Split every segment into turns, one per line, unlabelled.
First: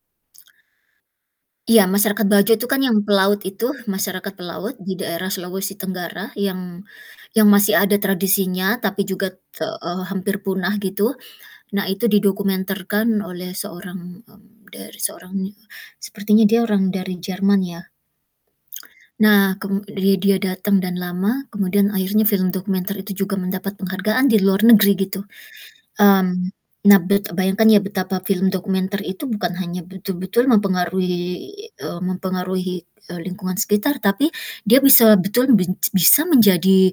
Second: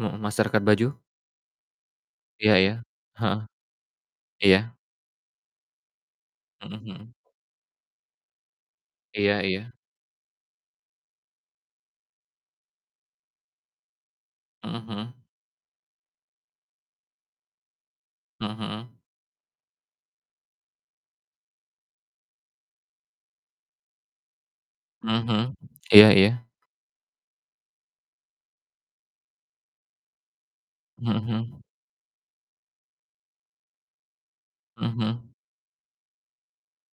Mhm, masyarakat Bajo?
Iya, masyarakat Bajo
Iya
itu
iya.
kan yang pelaut
Heeh.
itu, masyarakat pelaut,
Iya.
di daerah Sulawesi Tenggara,
Mhm
yang
mhm.
yang masih ada tradisinya, tapi
Iya
juga, te
iya.
eee, hampir punah gitu, nah, itu didokumenterkan oleh seorang mmm,
Heeh
dari
heeh.
seorang ne sepertinya dia orang dari Jerman, ya.
Heeh heeh.
Nah, kem dia dia datang dan lama, kemudian akhirnya film dokumenter itu juga mendapat penghargaan di luar negeri, gitu.
Heeh heeh, iya iya.
Mmm, nah, bet eee, bayangkan ya, betapa film dokumenter itu bukan hanya betul-betul mempengaruhi
Heeh heeh.
eee, mempengaruhi, eee, lingkungan sekitar, tapi dia
Heeh
bisa
heeh.
betulan benj bisa menjadi,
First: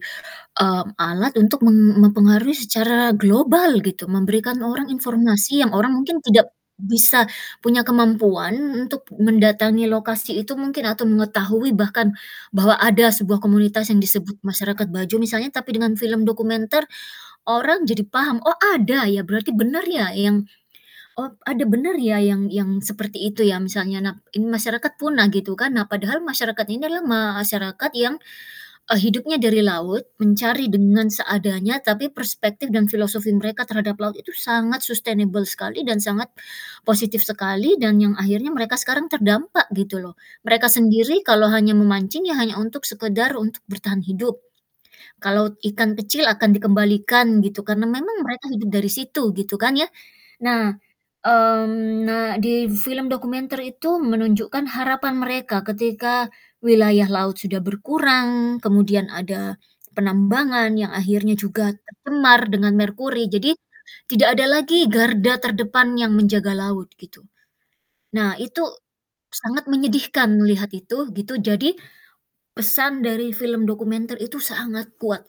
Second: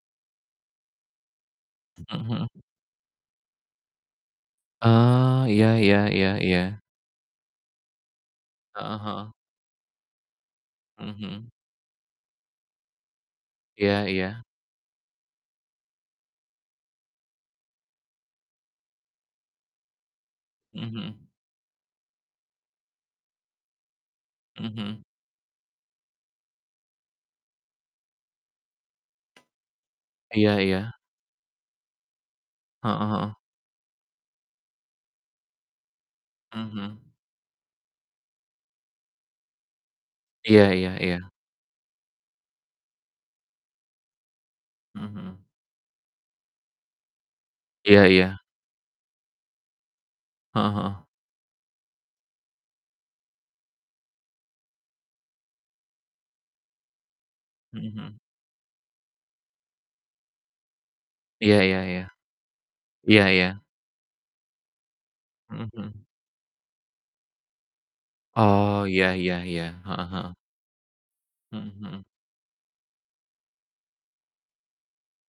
mmm, alat untuk mem
Heeh heeh.
mempengaruhi secara global gitu, memberikan orang
Eee,
informasi
iya
yang orang
iya
mungkin
iya
tidak
iya.
bisa punya kemampuan
Heeh
untuk
heeh.
mendatangi lokasi itu mungkin
Mhm
atau
mhm.
mengetahui bahkan bahwa ada sebuah komunitas yang
Iya
disebut
iya.
masyarakat Bajo misalnya. Tapi dengan film dokumenter, orang jadi paham, "Oh, ada ya? Berarti bener ya? Yang
Mhm mhm.
oh, ada bener ya, yang yang seperti itu ya?" Misalnya. Nah, ini
Mhm
masyarakat
mhm.
punah, gitu kan. Nah, padahal masyarakat ini adalah masyarakat yang, eee, hidupnya dari laut,
Iya
mencari
iya.
dengan seadanya, tapi perspektif dan
Heeh
filosofi
heeh.
mereka terhadap laut itu sangat sustainable sekali dan sangat
Mmm, mhm.
positif sekali, dan yang akhirnya mereka sekarang terdampak, gitu loh.
Iya
Mereka
iya
sendiri
iya.
kalau hanya memancing, ya hanya untuk sekedar untuk bertahan hidup.
Mhm mhm.
Kalau ikan kecil akan dikembalikan gitu, karena
Iya
memang
iya.
mereka hidup dari situ, gitu kan, ya.
Heeh
Nah
heeh.
mmm, nah di film dokumenter itu menunjukkan harapan mereka, ketika wilayah laut sudah
Heeh heeh.
berkurang, kemudian ada penambangan yang akhirnya
Iya
juga
iya iya.
tercemar dengan
Iya
merkuri,
iya.
jadi tidak ada lagi garda
Mhm
terdepan
mhm.
yang menjaga laut, gitu. Nah, itu
Oh, iya iya iya.
sangat
Heeh heeh.
menyedihkan melihat itu, gitu,
Mhm
jadi
mhm.
pesan dari film dokumenter itu sangat kuat.